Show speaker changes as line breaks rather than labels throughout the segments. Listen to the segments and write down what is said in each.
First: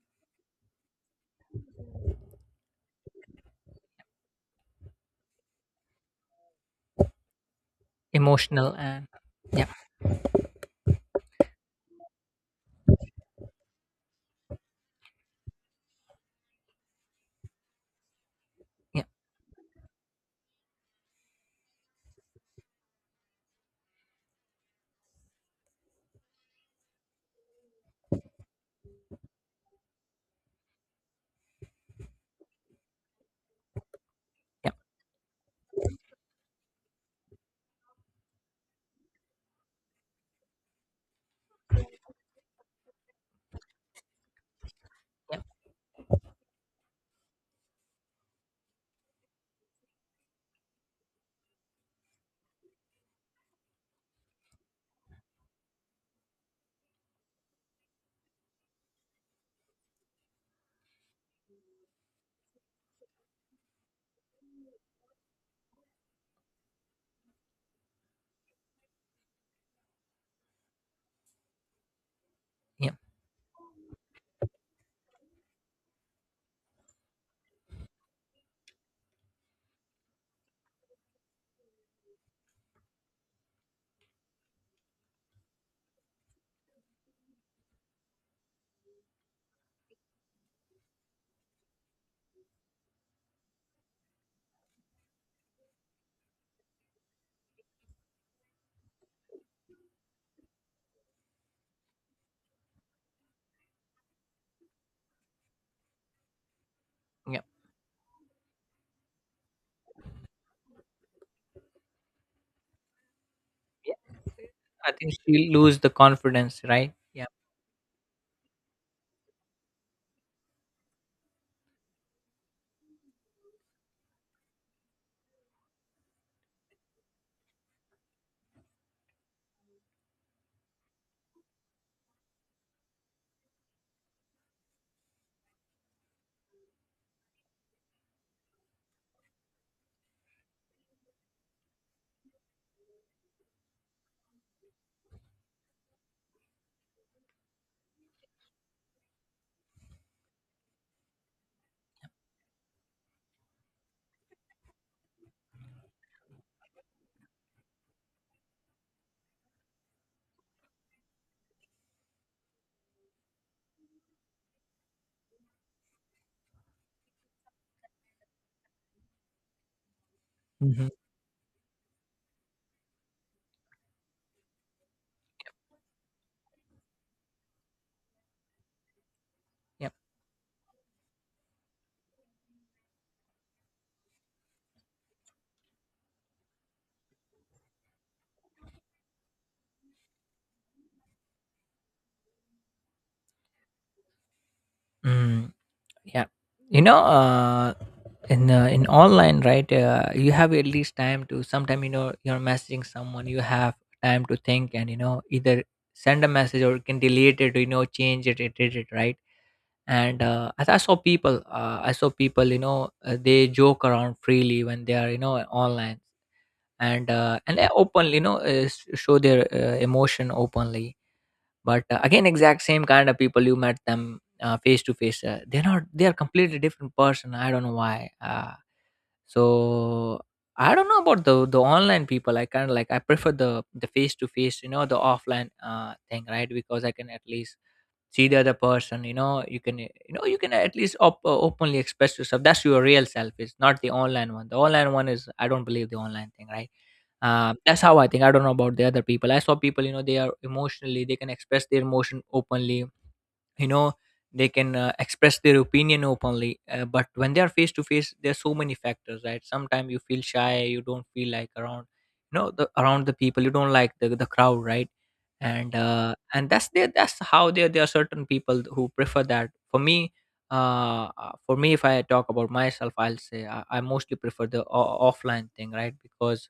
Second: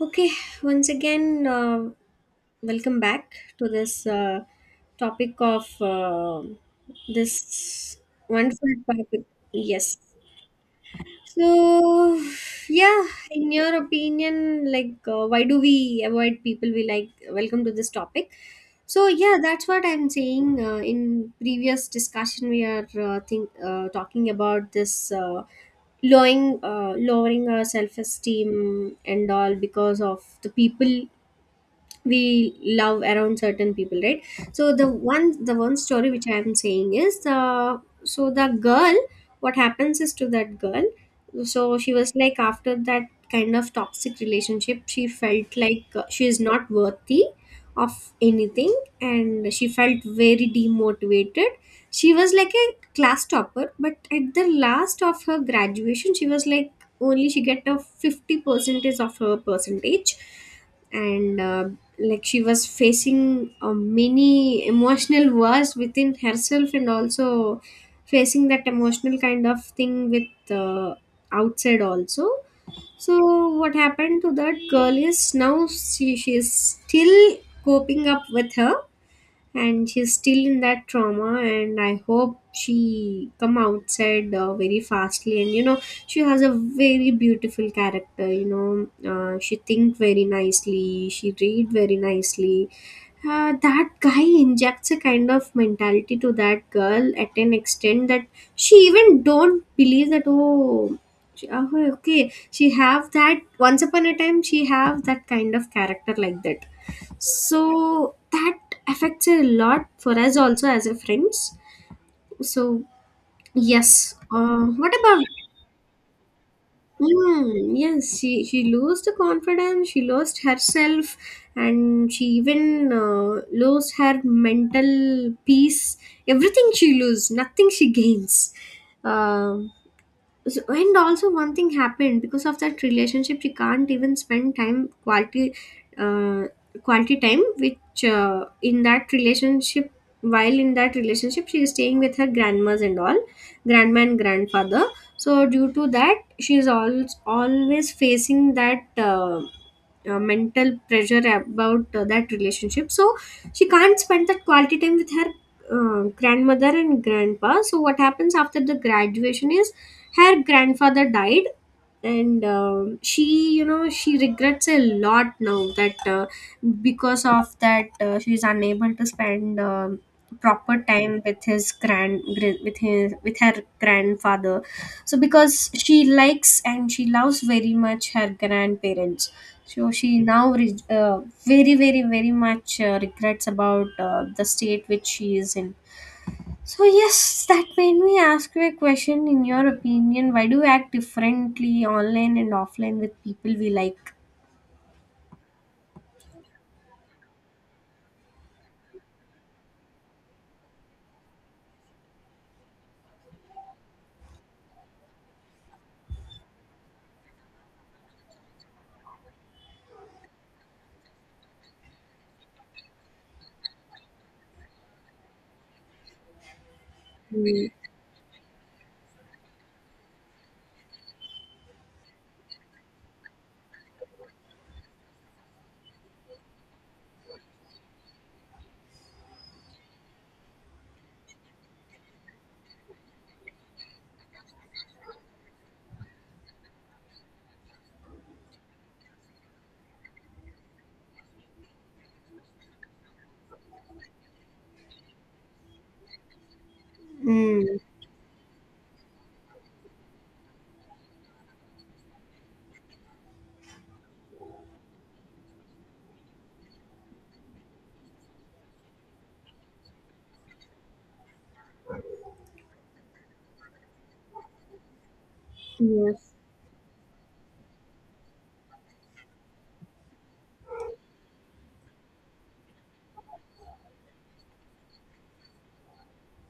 Okay, once again, welcome back to this topic of this wonderful
Emotional and
topic.
yeah
Yes, so, yeah, in your opinion, like, why do we avoid people we like? Welcome to this topic. So,
yeah
yeah, that's what I'm saying. In previous discussion, we are think talking about this lowering our self esteem and all because of the people we love around certain people, right?
yeah
So the one story which I am saying is, so the girl, what happens is to that girl, so she was like, after that kind of toxic relationship she
yeah
felt like she is not worthy of anything, and she felt very demotivated. She was like a class topper, but at the last of her graduation she was like only she get a 50 percentage of her percentage. And like she was facing many emotional wars within herself and also facing that emotional kind of thing with, outside also.
yeah
So what happened to that girl is now she is still coping up with her, and she's still in that trauma, and I hope she come outside very fastly. And you know, she has a very beautiful character, you know, she think very nicely, she read very nicely. That guy injects a kind of mentality to that girl at an extent that she even don't believe that, oh, oh, okay, she have that, once upon a time she have that kind of character like that.
yeah,
So that affects a lot for us also as a friends. So yes,
I
what
think
about,
she'll lose the confidence, right? Yeah.
mm, yes, she lost the confidence, she lost herself, and she even lost her mental peace. Everything she loses, nothing she gains. Um so, and also one thing happened because of that relationship, she can't even spend time quality, uh, quality time which, in that relationship, while in that relationship she is staying with her grandmas and all, grandma and grandfather. So due to that she is always facing that, mental pressure about that relationship, so she can't spend that quality time with her grandmother and grandpa. So what happens after the graduation is her grandfather died, and she, you know, she regrets a lot now that, because of that she's unable to spend proper
Hmm.
time with his with his with her grandfather. So because she likes and she loves very much her grandparents, so
yeah
she now very, very, very much regrets about the state which she is in. So yes, that made me ask you a question. In your opinion, why do we act differently online and offline with people we like?
mm, yeah You know, in online, right, you have at least time to sometime, you know, you're messaging someone, you have time to think and, you know, either send a message or you can delete it, you know, change it, edit it, right? And as I saw people, you know, they joke around freely when they are, you know, online. And
We-
openly, you know, show their emotion openly. But again, exact same kind of people, you met them face to face, they're not they are completely different person. I don't know why. So I don't know about the online people. I kind of like, I prefer the face to face, you know, the offline thing, right? Because I can at least see the other person. You know, you can you know, you can at least openly express yourself. That's your real self. It's not the online one. The online one is, I don't believe the online thing, right? um,
Mm.
that's how I think. I don't know about the other people. I saw people, you know, they are emotionally, they can express their emotion openly. You know, they can express their opinion openly. But when they are face to face, there's so many factors, right? Sometimes you feel shy, you don't feel like around, you know, the around the people, you don't like the crowd, right? And
Yes.
that's there, that's how there, there are certain people who prefer that. For me, for me, if I talk about myself, I'll say I mostly prefer the offline thing, right? Because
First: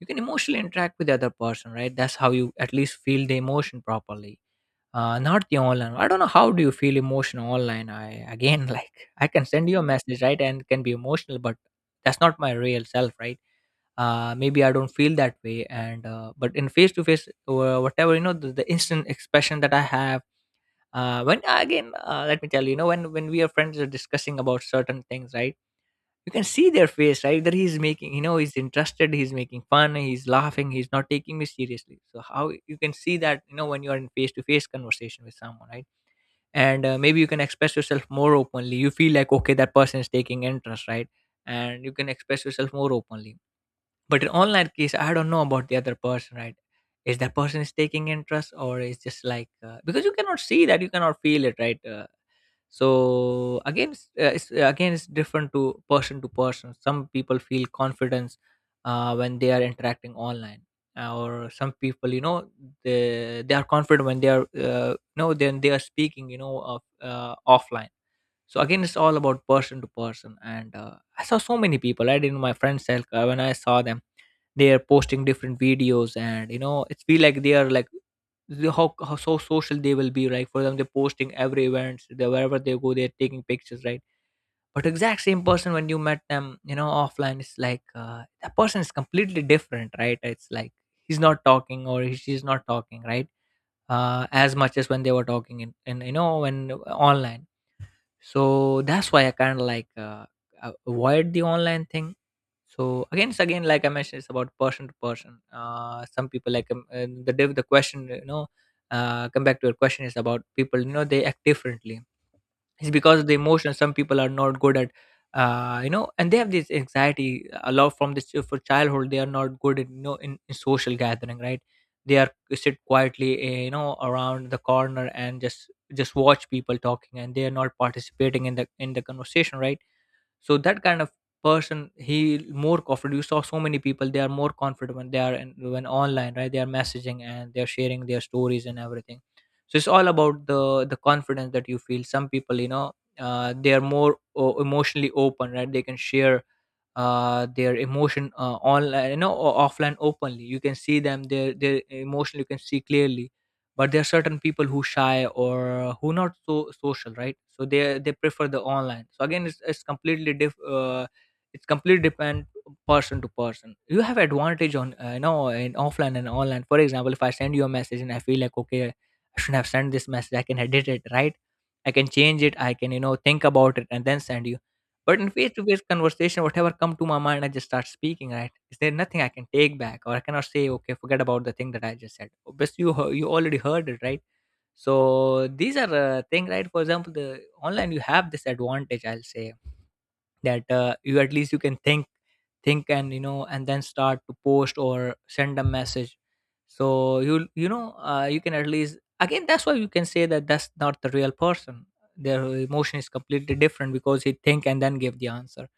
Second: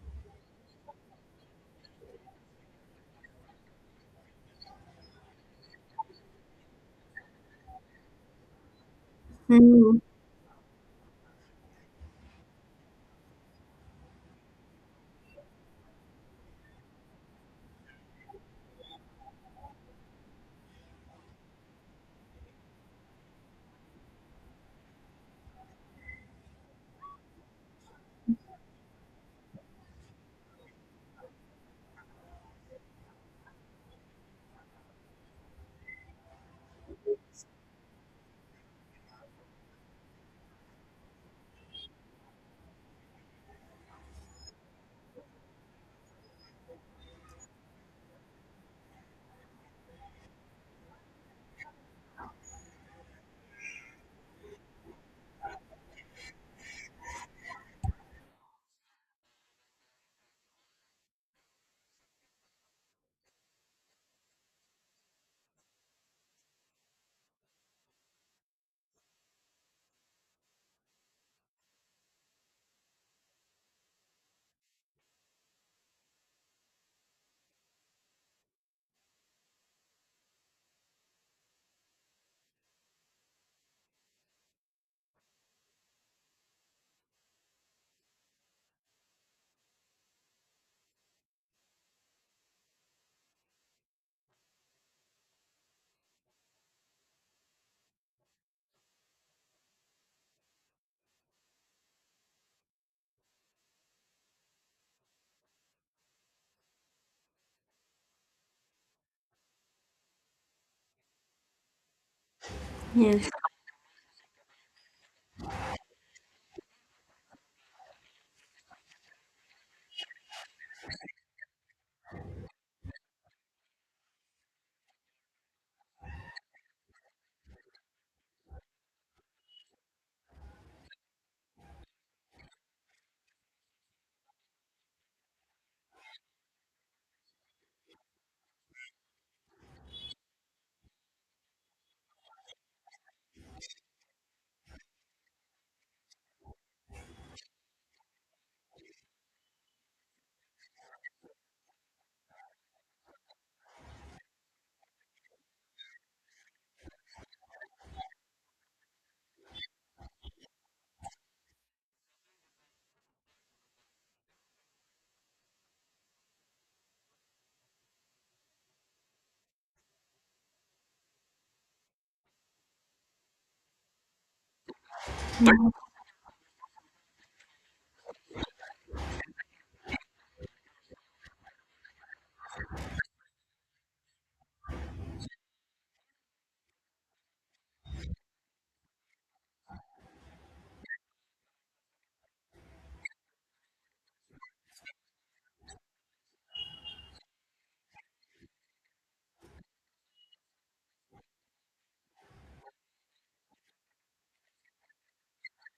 you can emotionally interact with the other person, right? That's how you at least feel the emotion properly. Not the online. I don't know how do you feel emotional online. I again like I can send you a
Mm.
message, right, and can be emotional, but that's not my real self, right? Maybe I don't feel that way, and but in face to face or whatever, you know, the instant expression that I have. Let me tell you, you know, when we are friends are discussing about certain things, right? You can see their face, right? That he's making, you know, he's interested, he's making fun, he's laughing, he's not taking me seriously. So how you can see that, you know, when you are in face to face conversation with someone, right? And maybe you can express yourself more openly, you feel like okay, that person is taking interest, right? And you can express yourself more openly. But in online case, I don't know about the other person, right? Is that person is taking interest or is just like, because you cannot see that, you cannot feel it, right? So again it's different to person to person. Some people feel confidence when they are interacting online. Or some people, you know, they are confident when they are no then they are speaking, you know, of offline. So again, it's all about person to person. And I saw so many people. I didn't, my friend circle, when I saw them, they are posting different videos, and you know, it's feel like they are like how so social they will be, right? For them, they're posting every events they, wherever they go, they're taking pictures, right? But exact same person, when you met them, you know, offline, it's like that person is completely different, right? It's like he's not talking, or she's not talking, right? As much as when they were talking in you know, when online. So that's why I kind of like avoid the online thing. So again, it's again, like I mentioned, it's about person to person. Some people like, the question, you know, come back to your question is about people, you know, they act differently. It's because of
Yes.
the emotion. Some people are not good at you know, and they have this anxiety a lot from this for childhood. They are not good at, you know, in social gathering, right? They are sit quietly, you know, around the corner and just watch people talking, and they are not participating in the conversation, right? So that kind of person, he more confident. You saw so many people, they are more confident when they are when online, right? They are messaging and they are sharing their stories and everything. So it's all about the confidence that you feel. Some people, you know, they are more emotionally open, right? They can share their emotion online, you know, offline openly. You can see them, their emotion you can see clearly. But there are certain people who shy or who not so social, right? So they prefer the online. So again it's, it's completely diff uh, it's completely depend person to person. You have advantage on you know, in offline and online. For example, if I send you a message and I feel like okay, I shouldn't have sent this message, I can edit it, right? I can change it, I can, you know, think about it and then send you. But in face-to-face conversation, whatever come to my mind, I just start speaking, right? Is there nothing I can take back, or I cannot say, okay, forget about the thing that I just said? Obviously, you you already heard it, right? So these are thing, right? For example, the online you have this advantage, I'll say that you at least you can think, and you know, and then start to post or send a message. So you know, you can at least, again that's why you can say that that's not the real person. Their emotion is completely different because he think and then give the answer.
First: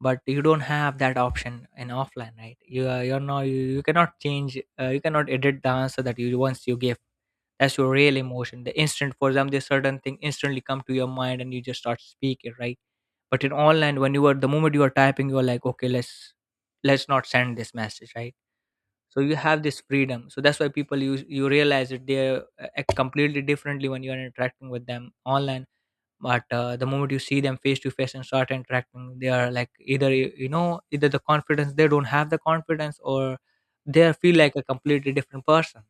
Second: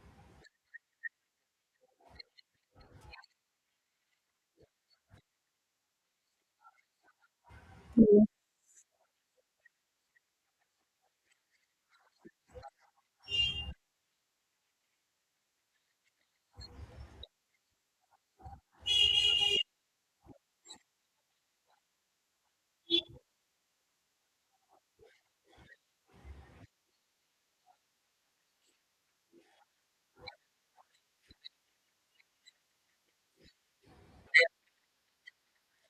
But you don't have that option in offline, right? You are, you're not, you cannot change, you cannot edit the answer that you once you give. That's your real
Mm.
emotion, the instant. For example, this certain thing instantly come to your mind and you just start speaking, right? But in online, when you are the moment you are typing, you're like okay, let's not send this message, right? So you have this freedom. So that's why people, you realize that they act completely differently when you are interacting with them online. But the moment you see them face to face and start interacting, they are like either you know, either the confidence, they don't have the confidence, or they feel like a completely different person.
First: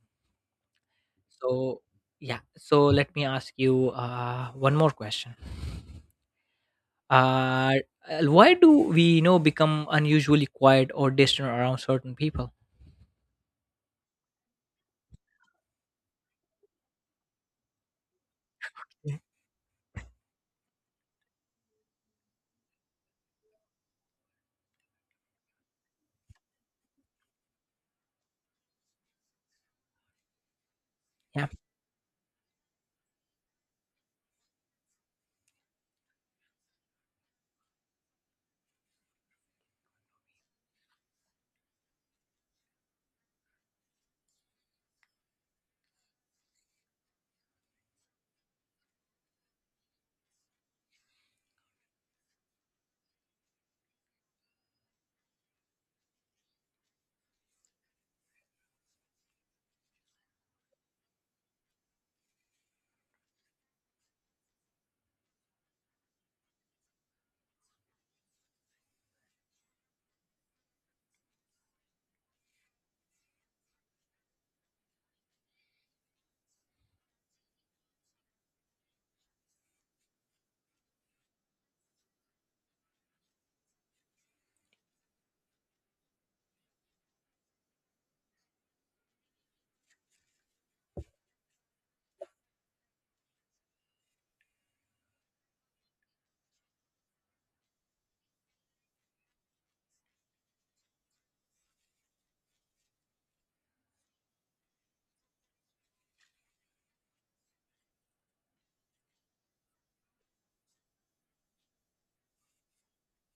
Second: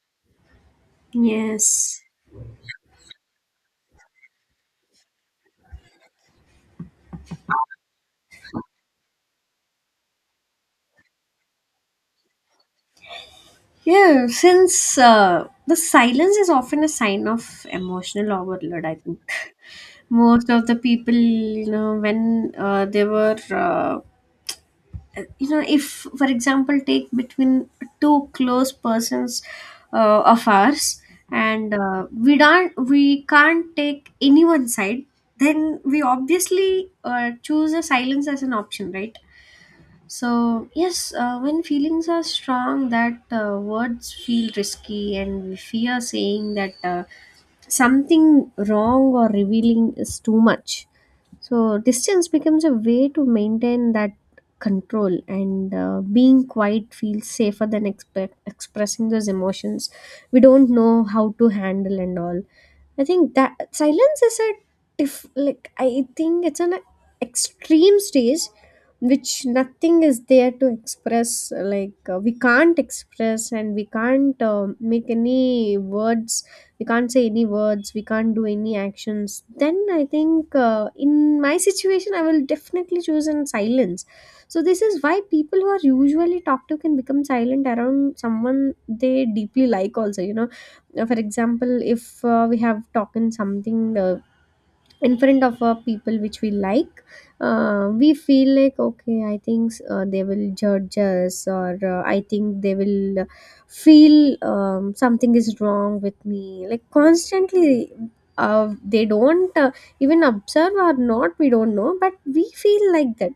So
Yes.
yeah, so let me ask you one more question. uh, why do we, you know, become unusually quiet or distant around certain people?
Yeah, since the silence is often a sign of emotional overload, I
yeah
think most of the people, you know, when they were, you know, if for example, take between two close persons of ours, and we can't take anyone's side, then we obviously choose a silence as an option, right? So, yes, when feelings are strong, that words feel risky, and we fear saying that, something wrong or revealing is too much. So, distance becomes a way to maintain that control, and being quiet feels safer than expressing those emotions. We don't know how to handle and all. I think that silence is a diff, like I think it's an extreme stage which nothing is there to express, like we can't express and we can't make any words, we can't say any words, we can't do any actions, then I think, in my situation I will definitely choose in silence. So this is why people who are usually talkative can become silent around someone they deeply like also, you know, for example, if we have talking something in front of people which we like, we feel like, okay, I think they will judge us, or I think they will feel something is wrong with me, like constantly, uh, they don't even observe or not, we don't know, but we feel like that.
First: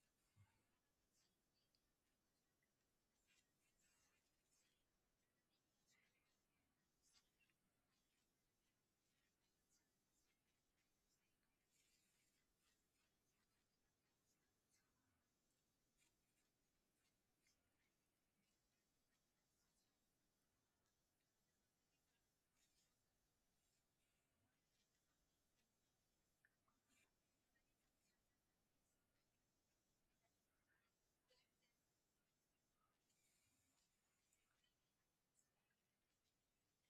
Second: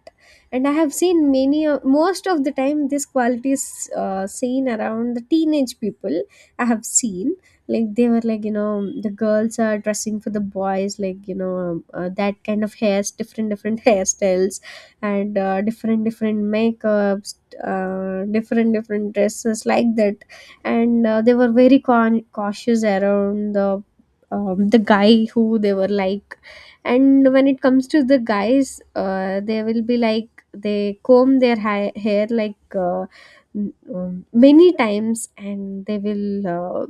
And I have seen many, most of the time, this quality is seen around the teenage people, I have seen. Like they were like, you know, the girls are dressing for the boys, like, you know, that kind of hairs, different different hairstyles, and different different makeups, different different dresses like that. And they were very cautious around the guy who they were like. And when it comes to the guys, they will be like they comb their hair like, many times, and they will,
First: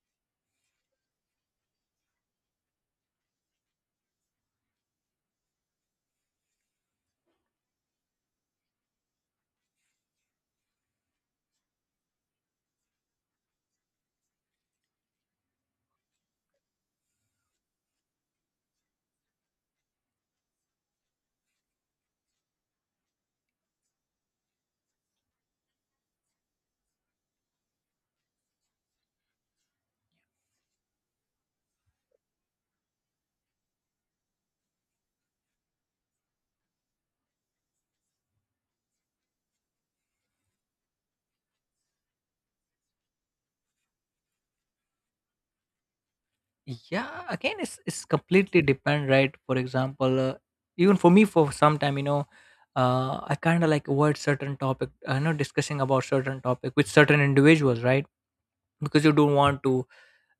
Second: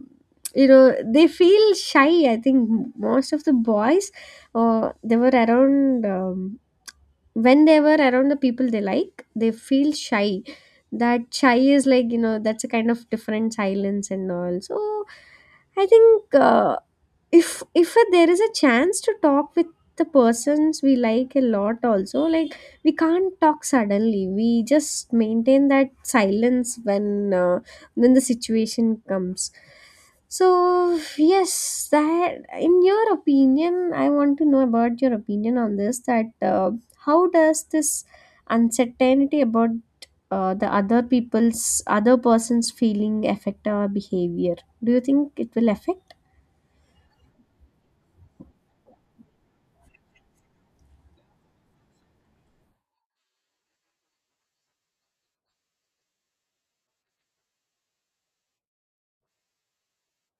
you know, they feel shy, I think most of the boys, they were around when they were around the people they like, they feel shy. That shy is like, you know, that's a kind of different silence and all. So I think, if there is a chance to talk with the persons we like a lot also, like we can't talk, suddenly we just maintain that silence when, when the situation comes. So yes, that, in your opinion, I want to know about your opinion on this, that how does this uncertainty about the other people's, other person's feeling affect our behavior? Do you think it will affect?
yeah, again, it's completely depend, right? For example, even for me for some time, you know, I kind of like avoid certain topic, you know, discussing about certain topic with certain individuals, right? Because you don't want to,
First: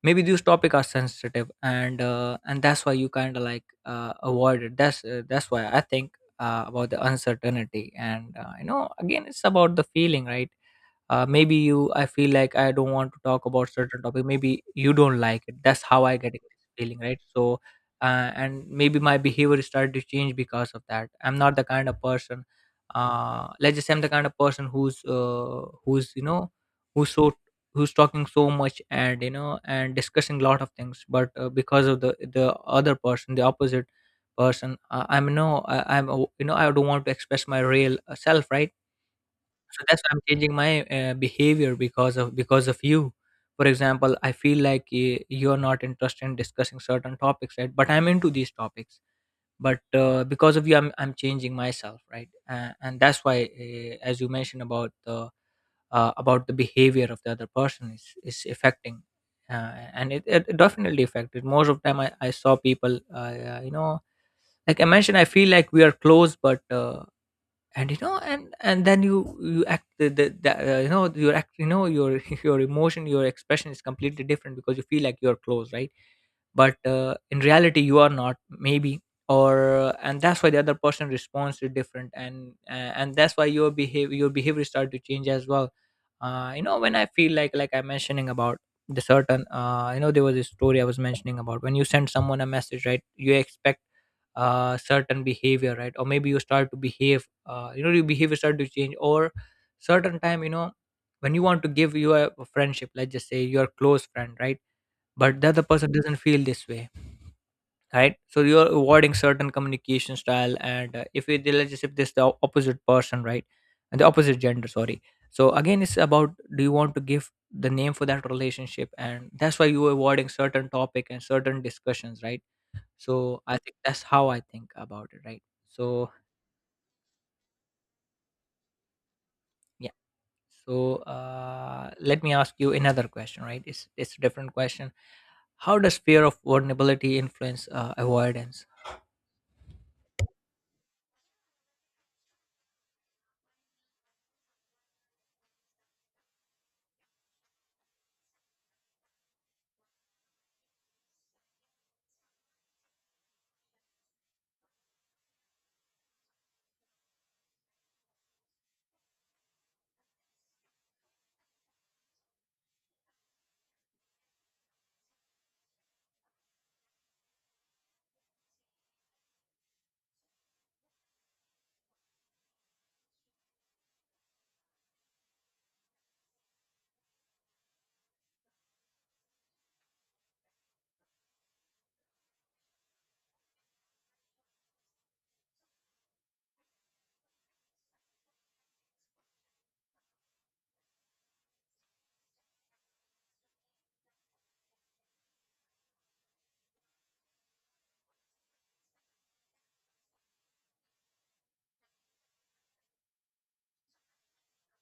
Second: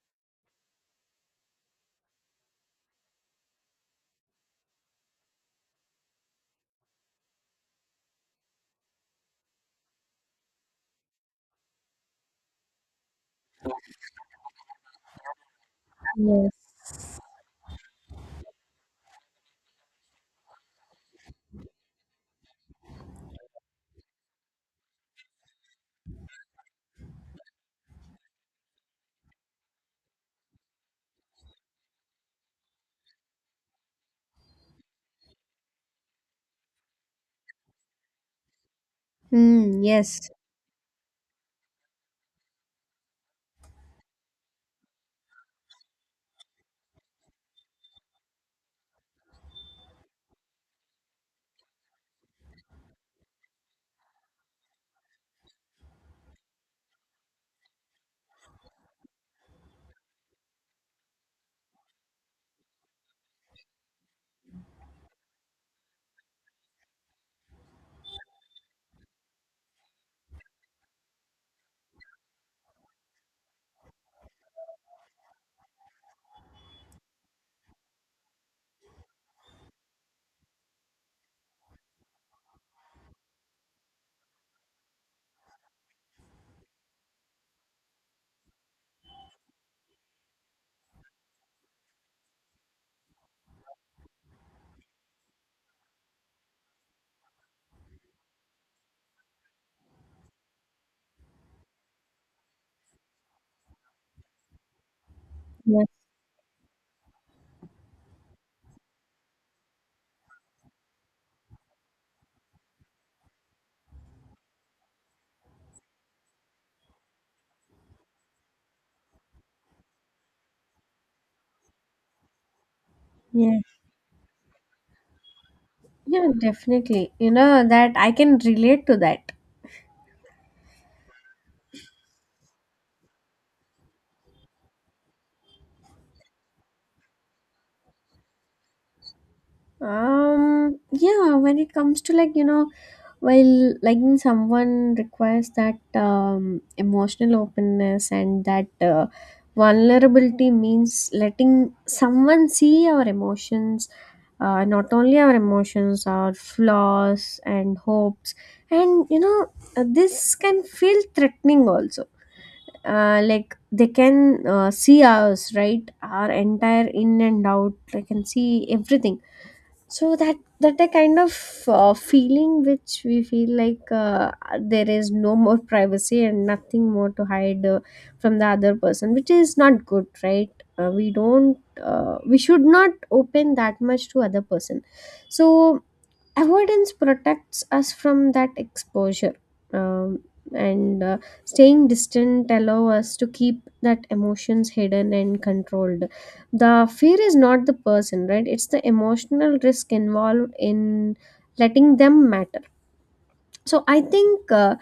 maybe these topic are sensitive, and that's why you kind of like avoid it. That's why I think about the uncertainty. And you know, again, it's about the feeling, right? Maybe you, I feel like I don't want to talk about certain topic, maybe you don't like it. That's how I get it
Yes.
feeling, right? So and maybe my behavior started to change because of that. I'm not the kind of person, let's just say I'm the kind of person who's you know, who's who's talking so much and you know, and discussing a lot of things. But because of the other person, the opposite person, I'm you know, I don't want to express my real self, right?
Hmm.
So that's why I'm
Yes.
changing my behavior because of you. For example, I feel like you're not interested in discussing certain topics, right? But I'm into these topics. But because of you, I'm changing myself, right? And that's why, as you mentioned about the behavior of the other person is affecting. And it definitely affected most of time. I saw people, you know, like I mentioned, I feel like we are close, but and you know, and then you act the Your your emotion, your expression is completely different because you feel like you're close, right? But in reality you are not, maybe. Or And that's why the other person responds is different. And that's why your behavior start to change as well. You know, when I feel like, I'm mentioning about the certain, you know, there was a story I was mentioning about when you send someone a message, right? You expect certain behavior, right? Or maybe you start to behave, you know, your behavior start to change, or certain time, you know, when you want to give you a friendship, let's just say your close friend, right? But the other
Yes.
person doesn't feel this way, right? So you're avoiding certain communication style. And if it, let's just, if this the opposite person, right? And the opposite gender, sorry. So again, it's about, do you want to give the name for that relationship, and that's why you're avoiding certain topic and certain discussions, right? So I think
Yes.
that's how I think about it, right? So
Yeah, definitely. You know that I can relate to that.
yeah. So let me ask you another question, right? It's a different question. How does fear of vulnerability influence avoidance?
Yeah, when it comes to like, you know, while liking someone requires that emotional openness and that vulnerability means letting someone see our emotions, not only our emotions, our flaws and hopes. And, you know, this can feel threatening also. Like they can see us, right, our entire in and out, they can see everything. So that, that a kind of feeling which we feel like there is no more privacy and nothing more to hide from the other person, which is not good, right? We should not open that much to other person. So avoidance protects us from that exposure. Um, and Staying distant allow us to keep that emotions hidden and controlled. The fear is not the person, right? It's the emotional risk involved in letting them matter. So I think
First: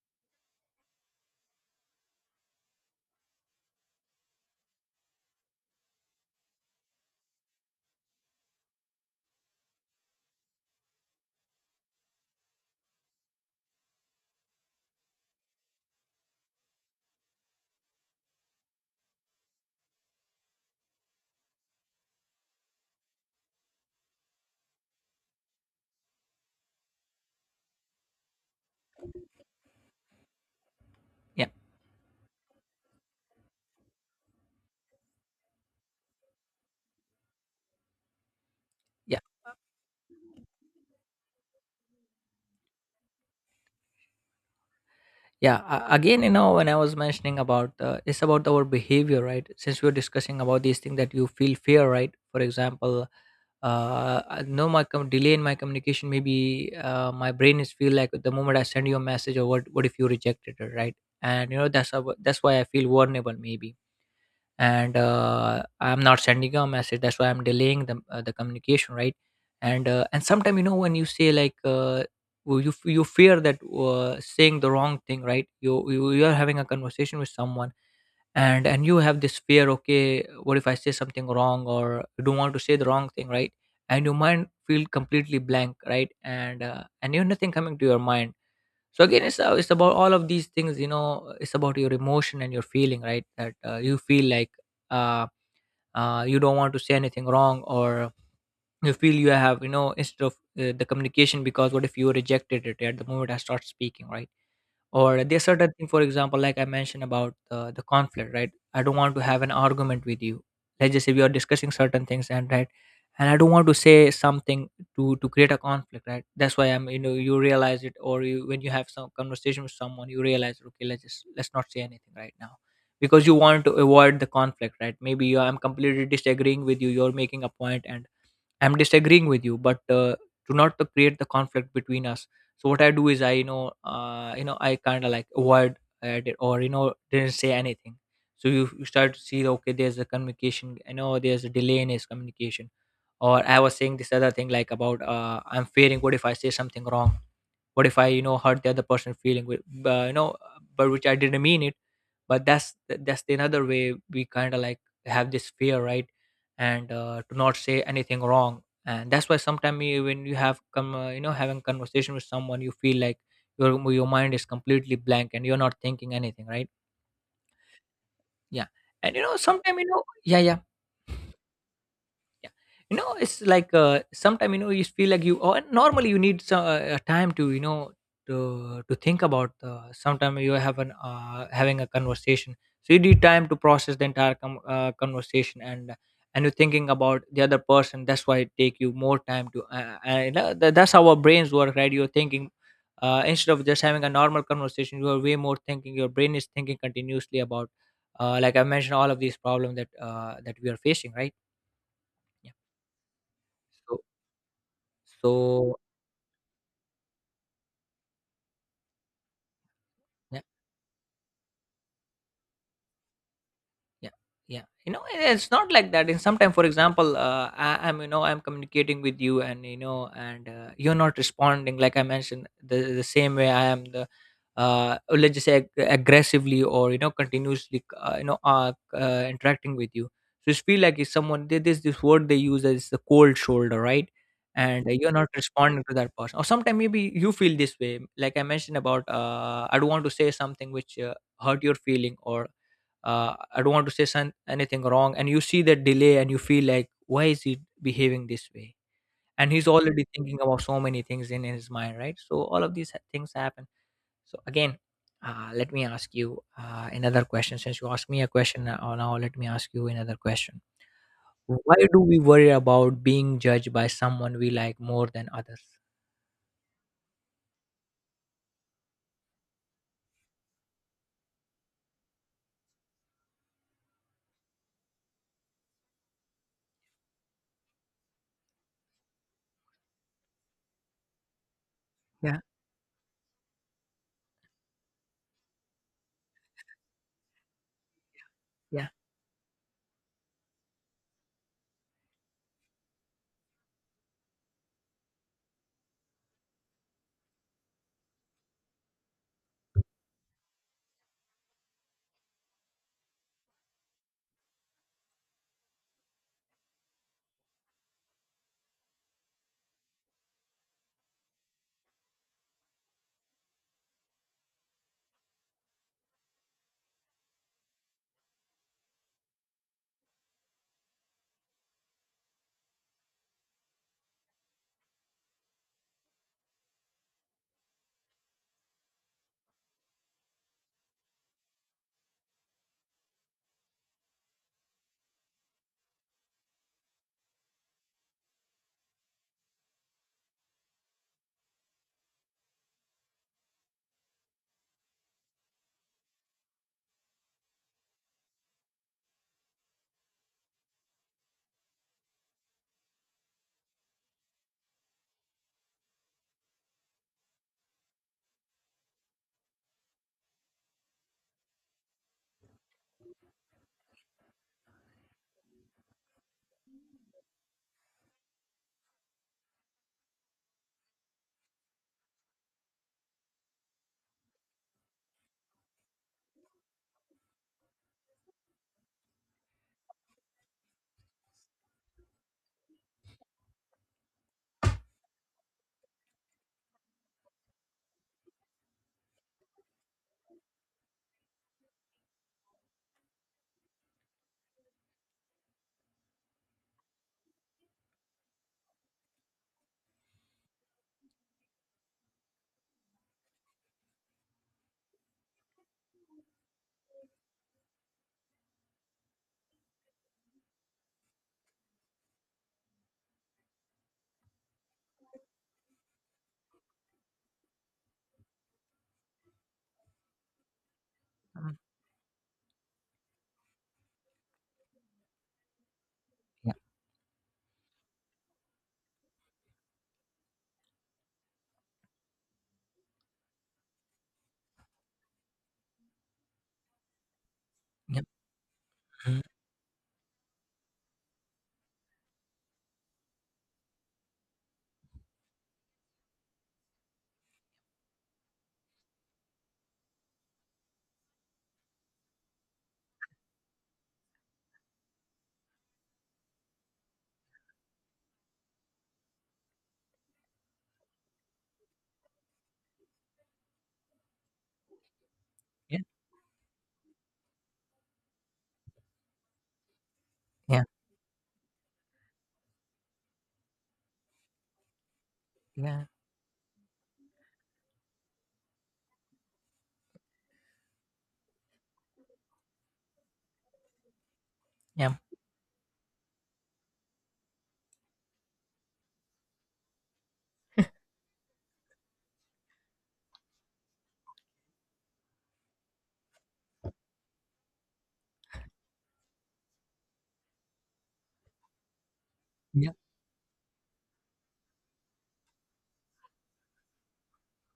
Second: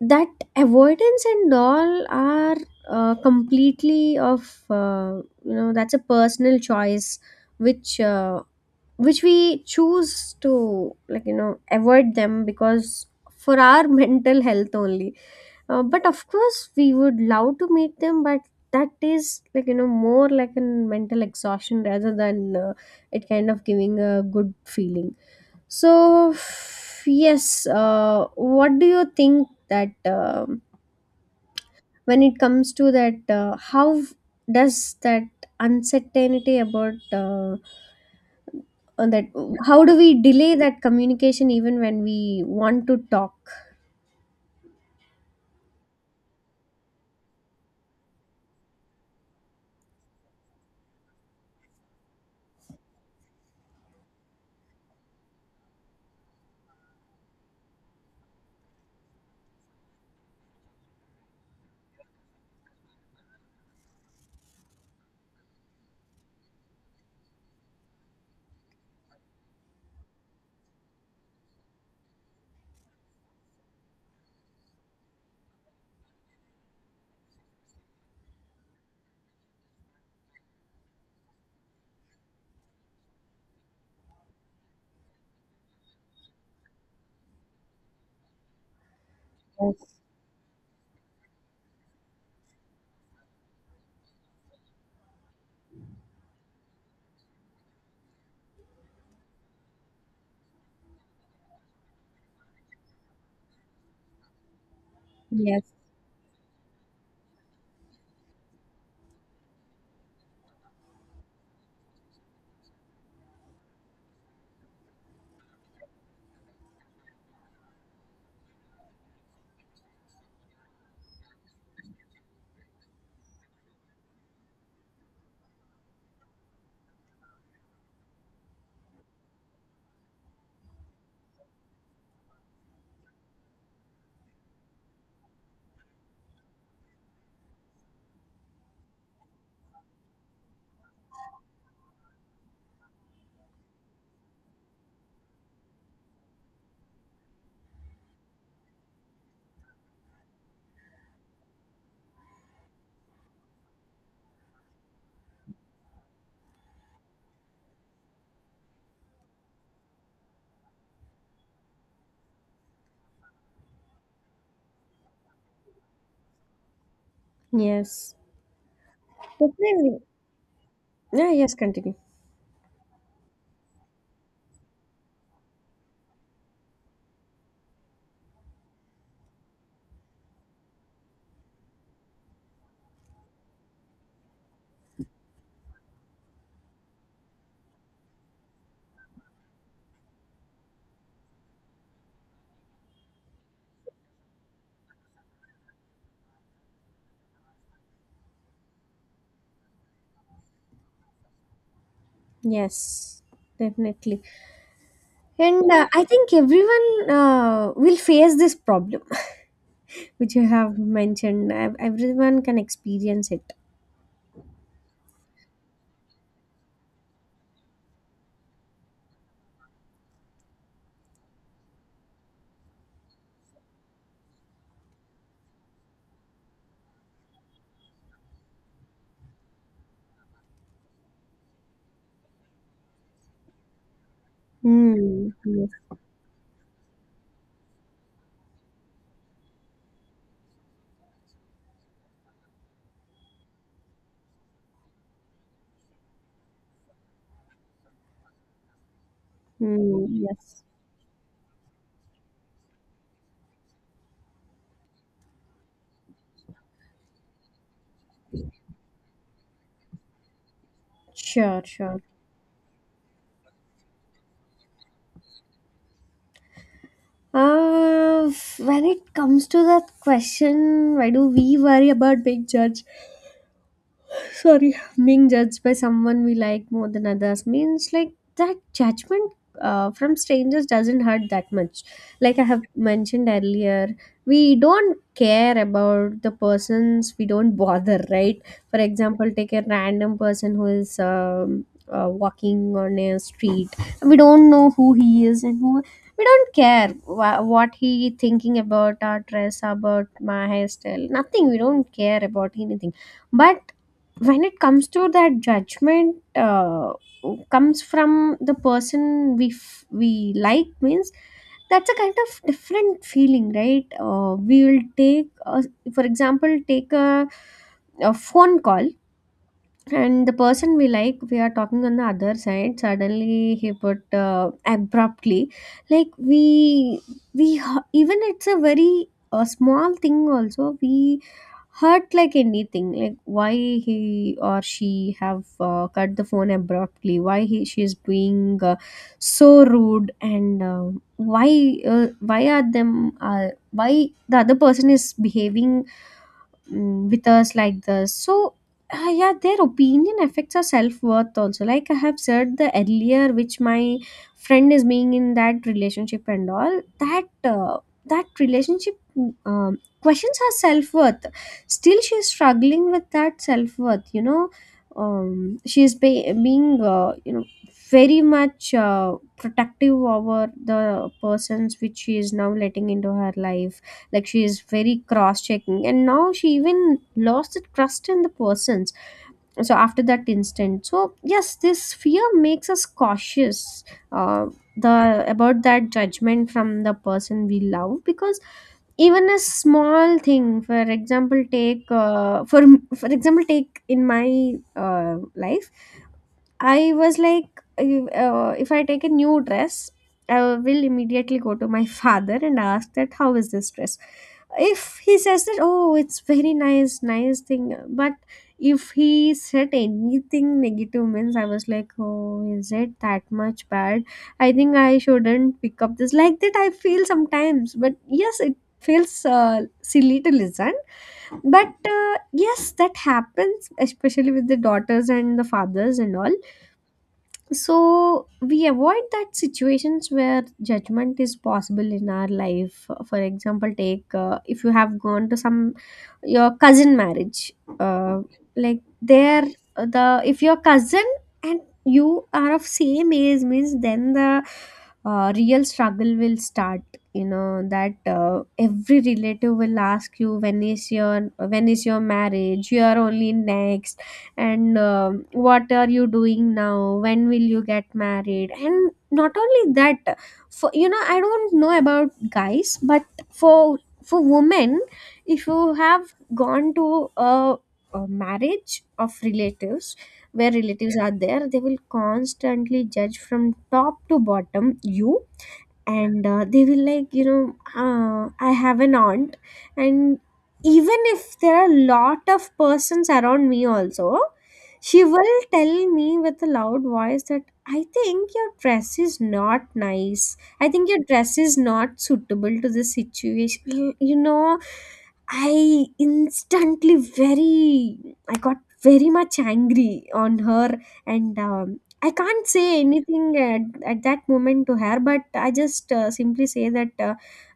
that avoidance and all are completely of, you know, that's a personal choice which uh, which we choose to, like, you know, avoid them because for our mental health only. But of course we would love to meet them, but that is like, you know, more like a mental exhaustion rather than it kind of giving a good feeling. So yes, what do you think that um
Yeah,
when it comes to that, how does that uncertainty about on
yeah,
that, how do we delay that communication even when we want to talk?
yeah. Again, you know, when I was mentioning about, it's about our behavior, right? Since we are discussing about these things, that you feel fear, right? For example, I know my delay in my communication, maybe my brain is feel like the moment I send you a message, or what if you rejected it, right? And you know, that's why I feel vulnerable, maybe. And I'm not sending a message, that's why I'm delaying the communication, right? And and sometimes, you know, when you say like, you fear that, saying the wrong thing, right? You are having a conversation with someone, and you have this fear, okay, what if I say something wrong, or you don't want to say the wrong thing, right? And your mind feel completely blank, right? And and you have nothing coming to your mind. So again, it's about
Yes.
all of these things, you know, it's about your emotion and your feeling, right, that you feel like, uh, you don't want to say anything wrong, or you feel you have, you know, instead of the communication, because what if you rejected it at the moment I start speaking, right? Or there's
Yes.
certain thing, for example, like I mentioned about the conflict, right? I don't want to have an argument with you. Let's just say we are discussing certain things, and right, and I don't want to say something to create a conflict, right? That's why I'm, you know, you realize it, or you, when you have some conversation with someone, you realize, okay, let's not say anything right now, because you want to avoid the conflict, right? Maybe I'm completely disagreeing with you, you're making a point, and I'm disagreeing with you, but do not to create the conflict between us. So what I do is I, you know, you know, I kind of like avoid at it, or you know, didn't say anything. So you start to see, okay, there's a communication, you know, there's a delay in his communication. Or I was saying this other thing, like, about I'm fearing, what if I say something wrong, what if I, you know, hurt the other person feeling with, you know, but which I didn't mean it. But that's the another way we kind of like have this fear, right? And to not say anything wrong. And that's why sometimes when you have come you know, having conversation with someone, you feel like your mind is completely blank and you're not thinking anything, right?
Yes,
Yeah. And you know, sometimes, you
definitely.
know, yeah, yeah,
Yeah. Yes, continue.
yeah. You know, it's like, sometimes, you know, you feel like you, oh, and normally you need some time to, you know, to think about the sometimes you have an having a conversation. So you need time to process the entire conversation. And you're thinking about the other person, that's why it take you more time to, and that's how our brains work, right? You're thinking, instead of just having a normal conversation, you are way more thinking, your brain is thinking continuously about like I mentioned, all of these problems that that we are facing, right? Yeah.
Yes,
So.
definitely. and
So
uh, I think everyone will face this problem which
yeah,
you have mentioned. Everyone can experience it.
yeah, yeah. You know, it- it's not like that. In sometime, for example, I'm, you know, I'm communicating with you, and you know, and you're not responding. Like I mentioned, the same way I am the, or let's just say aggressively, or you know, continuously you know, interacting with you. So it's feel like if someone did this, this word they use is the cold shoulder, right? And you're
Mm,
not
yes,
responding to that person. Or sometimes maybe you feel this way. Like I mentioned about I don't want to say something which hurt your feeling, or I don't want to say anything wrong, and you see that delay and you feel like, why is he behaving this way? And he's
mm,
already thinking about
yes.
so many things in his mind, right? So all of these things happen. So again, let me ask you another question. Since you asked me a question, now let me ask you another question.
Sure,
Why do
sure.
we worry about being judged by someone we like more than others?
Uh, when it comes to that question, why do we worry about being judged? Sorry, being judged by someone we like more than others, means like that judgment from strangers doesn't hurt that much. Like
Yeah.
I have mentioned earlier, we don't care about the persons, we don't bother, right? For
Yeah.
example, take a random person who is walking on a street, and we don't know who he is and who, we don't care what he thinking about, our dress, about my hairstyle, nothing, we don't care about anything. But when it comes to that judgment, comes from the person we like, means that's a kind of different feeling, right? We will take a, for example, take a phone call, and the person we like, we are talking on the other side. Suddenly, he put abruptly, like even it's a very a small thing, also, we hurt like anything. Like why he or she have cut the phone abruptly. Why he she is being so rude and why the other person is behaving with us like this. So yeah, their opinion affects our self-worth also. Like I have said the earlier, which my friend is being in that relationship and all that, that relationship questions her self-worth. Still she is struggling with that self-worth, you know. She is being you know, very much protective over the persons which she is now letting into her life. Like she is very cross checking, and now she even lost the trust in the persons so after that incident. So yes, this fear makes us cautious uh, the about that judgment from the person we love, because even a small thing. For example, take for example, take in my uh, life. I was like, if I take a new dress, I will immediately go to my father and ask that how is this dress. If he says that, oh, it's very nice, nice thing. But if he said anything negative, means I was like, oh, is it that much bad? I think I shouldn't pick up this. Like that, I feel sometimes. But yes, it feels silly to listen,
Mm.
but yes, that happens especially with the daughters and the fathers and all.
Yeah.
So we avoid that situations where judgment is possible in our life. For example, take if you have gone to some your cousin marriage,
Yeah.
uh, like
Mm.
there, the if your cousin and you are of same age means, then the real struggle will start. You know that every relative will ask you, when is your marriage, you are only next. And um, what are you doing now, when will you get married? And not only that, for you know, I don't know about guys, but for for women, if you
Yeah.
have gone to a marriage of relatives, where
Yeah.
relatives are there, they will constantly judge from top to bottom you.
Yeah.
And they will, like, you know, I have an aunt, and even if there are a lot of persons around me also, she will tell me with a loud voice that I think your dress is not nice, I think your dress is not suitable to this situation, you know. I instantly very i got very much angry on her. And I can't
Yeah.
say anything at that moment to her, but I just simply say that, uh,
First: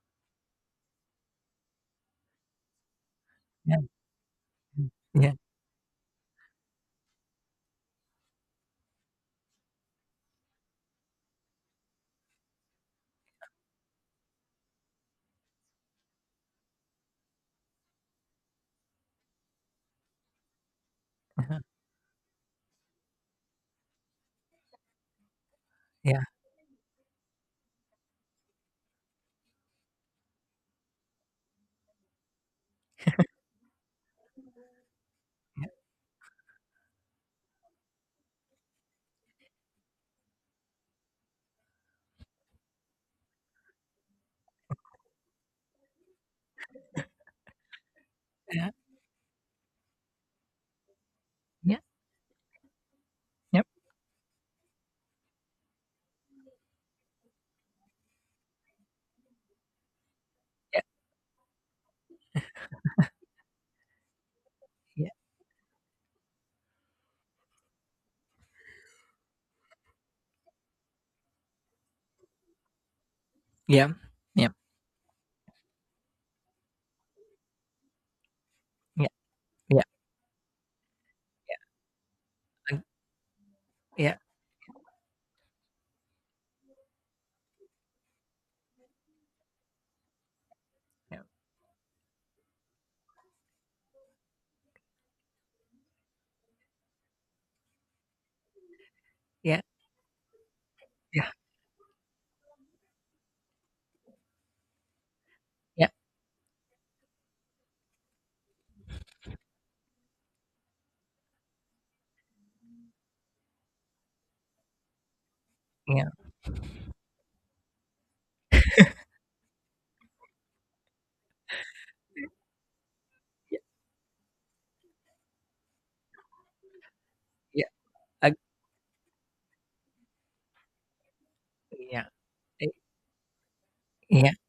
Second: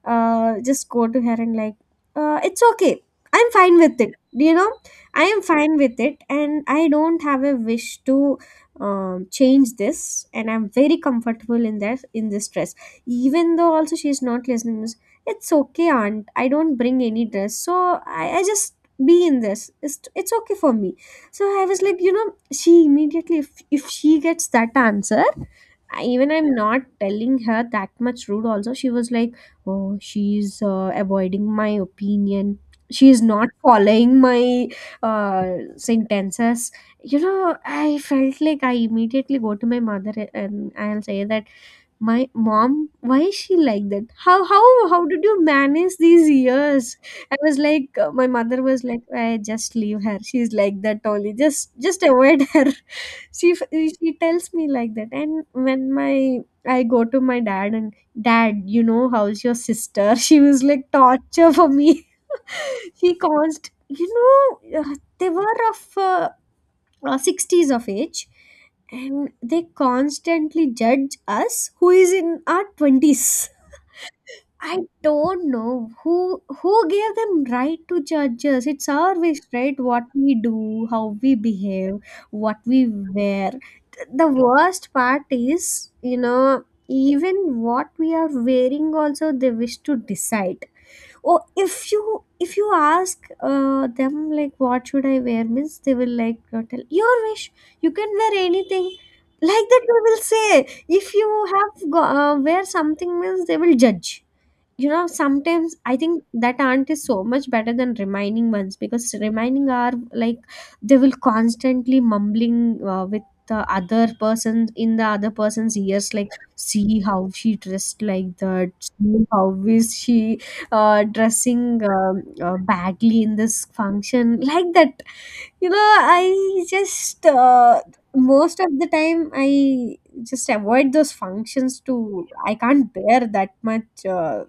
uh, just go to her and like, it's okay. I'm fine
Yeah.
with it. You know,
Yeah.
I
Yeah.
am fine with it, and I don't have a wish to change this, and I'm very comfortable in that in this dress. Even though also she's not listening, is, it's okay, aunt. I don't bring any dress, so I just be in this. It's okay for me. So
Yeah.
I was like, you know, she immediately, if she gets that answer,
Yeah. Yeah.
even I'm not telling her that much rude, also, she was like, oh, she's avoiding my opinion. She is not following my
Yeah.
sentences. You know, I felt like I immediately go to my mother and I'll say that, my mom, why is she like that, how did you manage these years. I was like, my mother
Yeah,
was like, I just leave her, she's like that only,
yeah.
just avoid her. she
Yeah,
f- she tells me like that. And when my I go to my dad and, dad, you know, how's your sister? She was like torture for me. She caused, you know, uh,
Yeah,
they were of uh, uh, 60s of age, and they constantly judge us who is in our 20s.
yeah, yeah,
I don't know who gave them right to judge us. It's
yeah,
our wish, right?
yeah,
What we do, how we behave, what we
and
wear. Th-
yeah,
the worst part is, you know, even what we are wearing also they wish to decide.
yeah,
Oh, if you ask them like what should I wear means, they will like, tell your wish, you can wear anything,
yeah,
like that they will say. If you
yeah,
have wear something means, they will judge, you know. Sometimes
yeah,
I think that aunt is so much better than remaining ones, because remaining are like, they will constantly mumbling with the other person in the other person's
yeah,
ears, like see how she dressed like that, see how is she dressing badly in
yeah,
this function, like that. You know, I just
yeah,
most of the time I just avoid those functions
yeah,
to I
eh
can't bear that much
yeah.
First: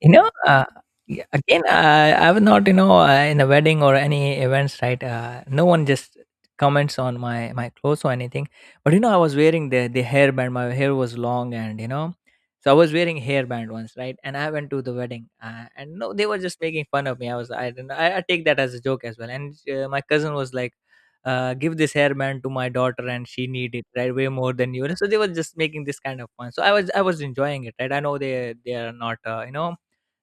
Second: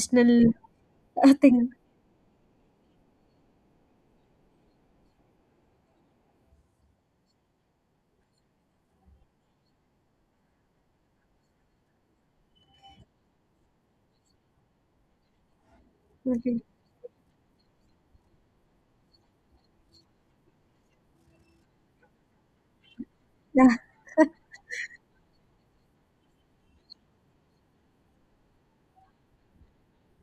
You know, yeah, again,
thing.
I would not, you know, in a wedding or any events, right? No one just comments on my clothes or anything. But you know, I was wearing the hairband. My hair was long, and you know, so I was wearing hairband once, right? And I went to the wedding, and no, they were
Okay.
just making fun of me. I didn't, I take that as a joke as well. And my cousin was like, give this hairband to my daughter and she need
Yeah.
it right, way more than you. So they were just making this kind of fun, so I was enjoying it, right? I know they are not, you know,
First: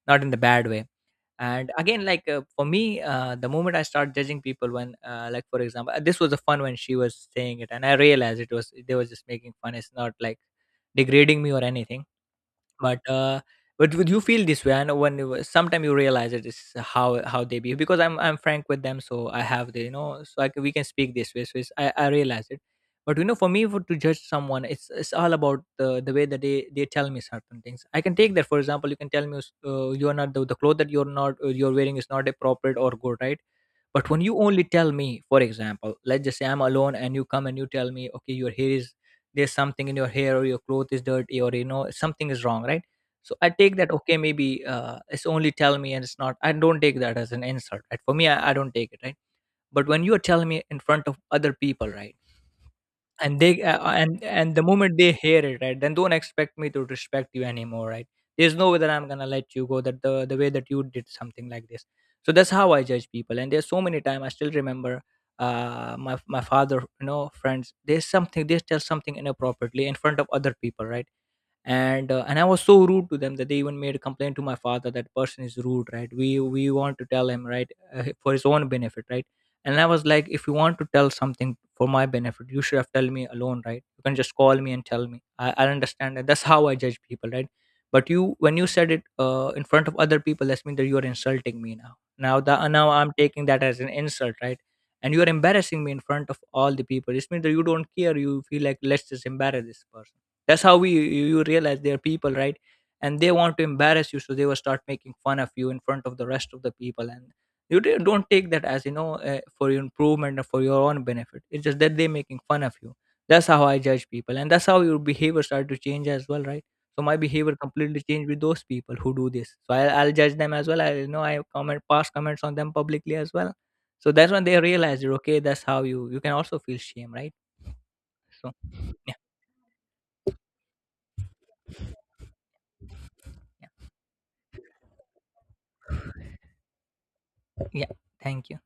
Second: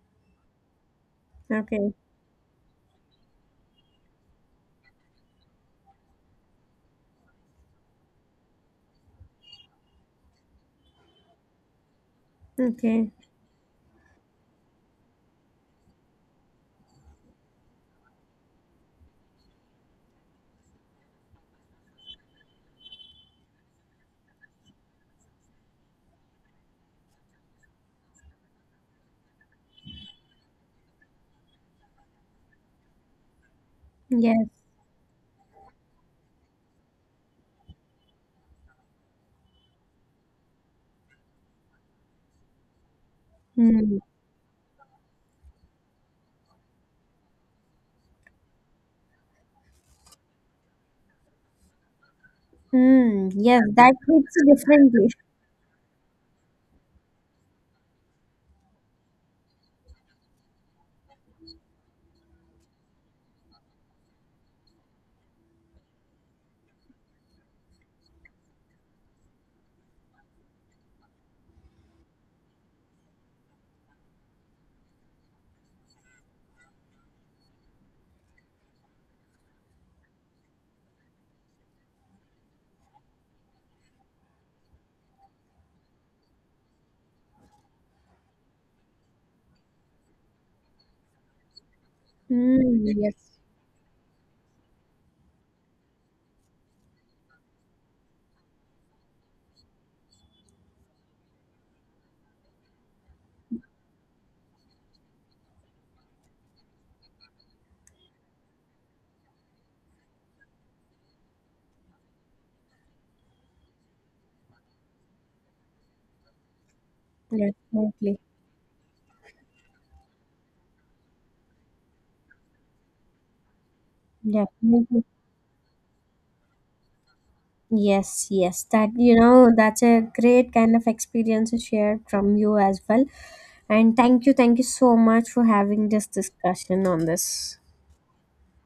not in the bad way. And
Okay.
again, like, for me, the moment I start judging people when, like for example, this was a fun when she was saying it, and I realized it was, they were just making fun. It's not like degrading me or anything. But
Okay.
but would you feel this way? I know when sometime you realize it is how they behave, because I'm frank with them, so I have the, you know, so we can speak this way. So it's, I realize it. But you know, for me, to judge someone, it's all about the way that they tell me certain things. I can take that, for example, you can tell me, you're not the, the clothes that you're not, you're wearing is not appropriate or good, right? But when you
Yes.
only tell me, for example, let's just say I'm alone, and you come and you tell me, okay, your hair is, there's something in your hair, or your cloth is dirty, or you know, something is wrong, right? So I take that,
Mm.
okay, maybe it's only tell me, and it's not, I don't take that as an insult, right? For me, I don't take it, right? But when you are telling me in front of other people, right?
Mm.
And they,
Yes, that
and
hits
the moment
differently.
they hear it, right, then don't expect me to respect you anymore, right? There's no way that I'm gonna let you go that the way that you did something like this. So that's how I judge people. And there's so many time I still remember my father, you know, friends, there's something they tell something inappropriately in front of other people, right? And and I was so rude to them that they even made a complaint to my father, that person is rude, right, we want to tell him, right, for his own benefit, right. And I was like, if you want to tell something for my benefit, you should have told me alone, right. You can just call me and tell me. I understand that, that's how I judge people, right? But you, when you said it, in front of other people, that's mean that you are insulting me. Now the
Mm.
now I'm
Yes.
taking that as an insult, right? And you are embarrassing me in front of all the people. This means that you don't care, you feel like, let's just embarrass this person. That's how we you, you realize they're people, right? And they want to embarrass you, so they will start making fun of you in front of the rest of the people. And you don't take that as, you know, for your improvement or for your own benefit. It's just that they're making fun of you. That's how I judge people, and that's how your behavior started to change as well, right? So my
Yes.
behavior completely
Definitely.
changed with those people who do this. So I'll judge them as well. I You know, I comment pass comments on them publicly as well. So that's when they
Definitely.
realized, okay, that's how you, you can also feel shame, right?
Yes,
So
yes, that,
yeah.
you know, that's a great kind of experience shared from you as well.
Yeah.
And thank you so much for having this discussion on this.
Yeah. Thank you.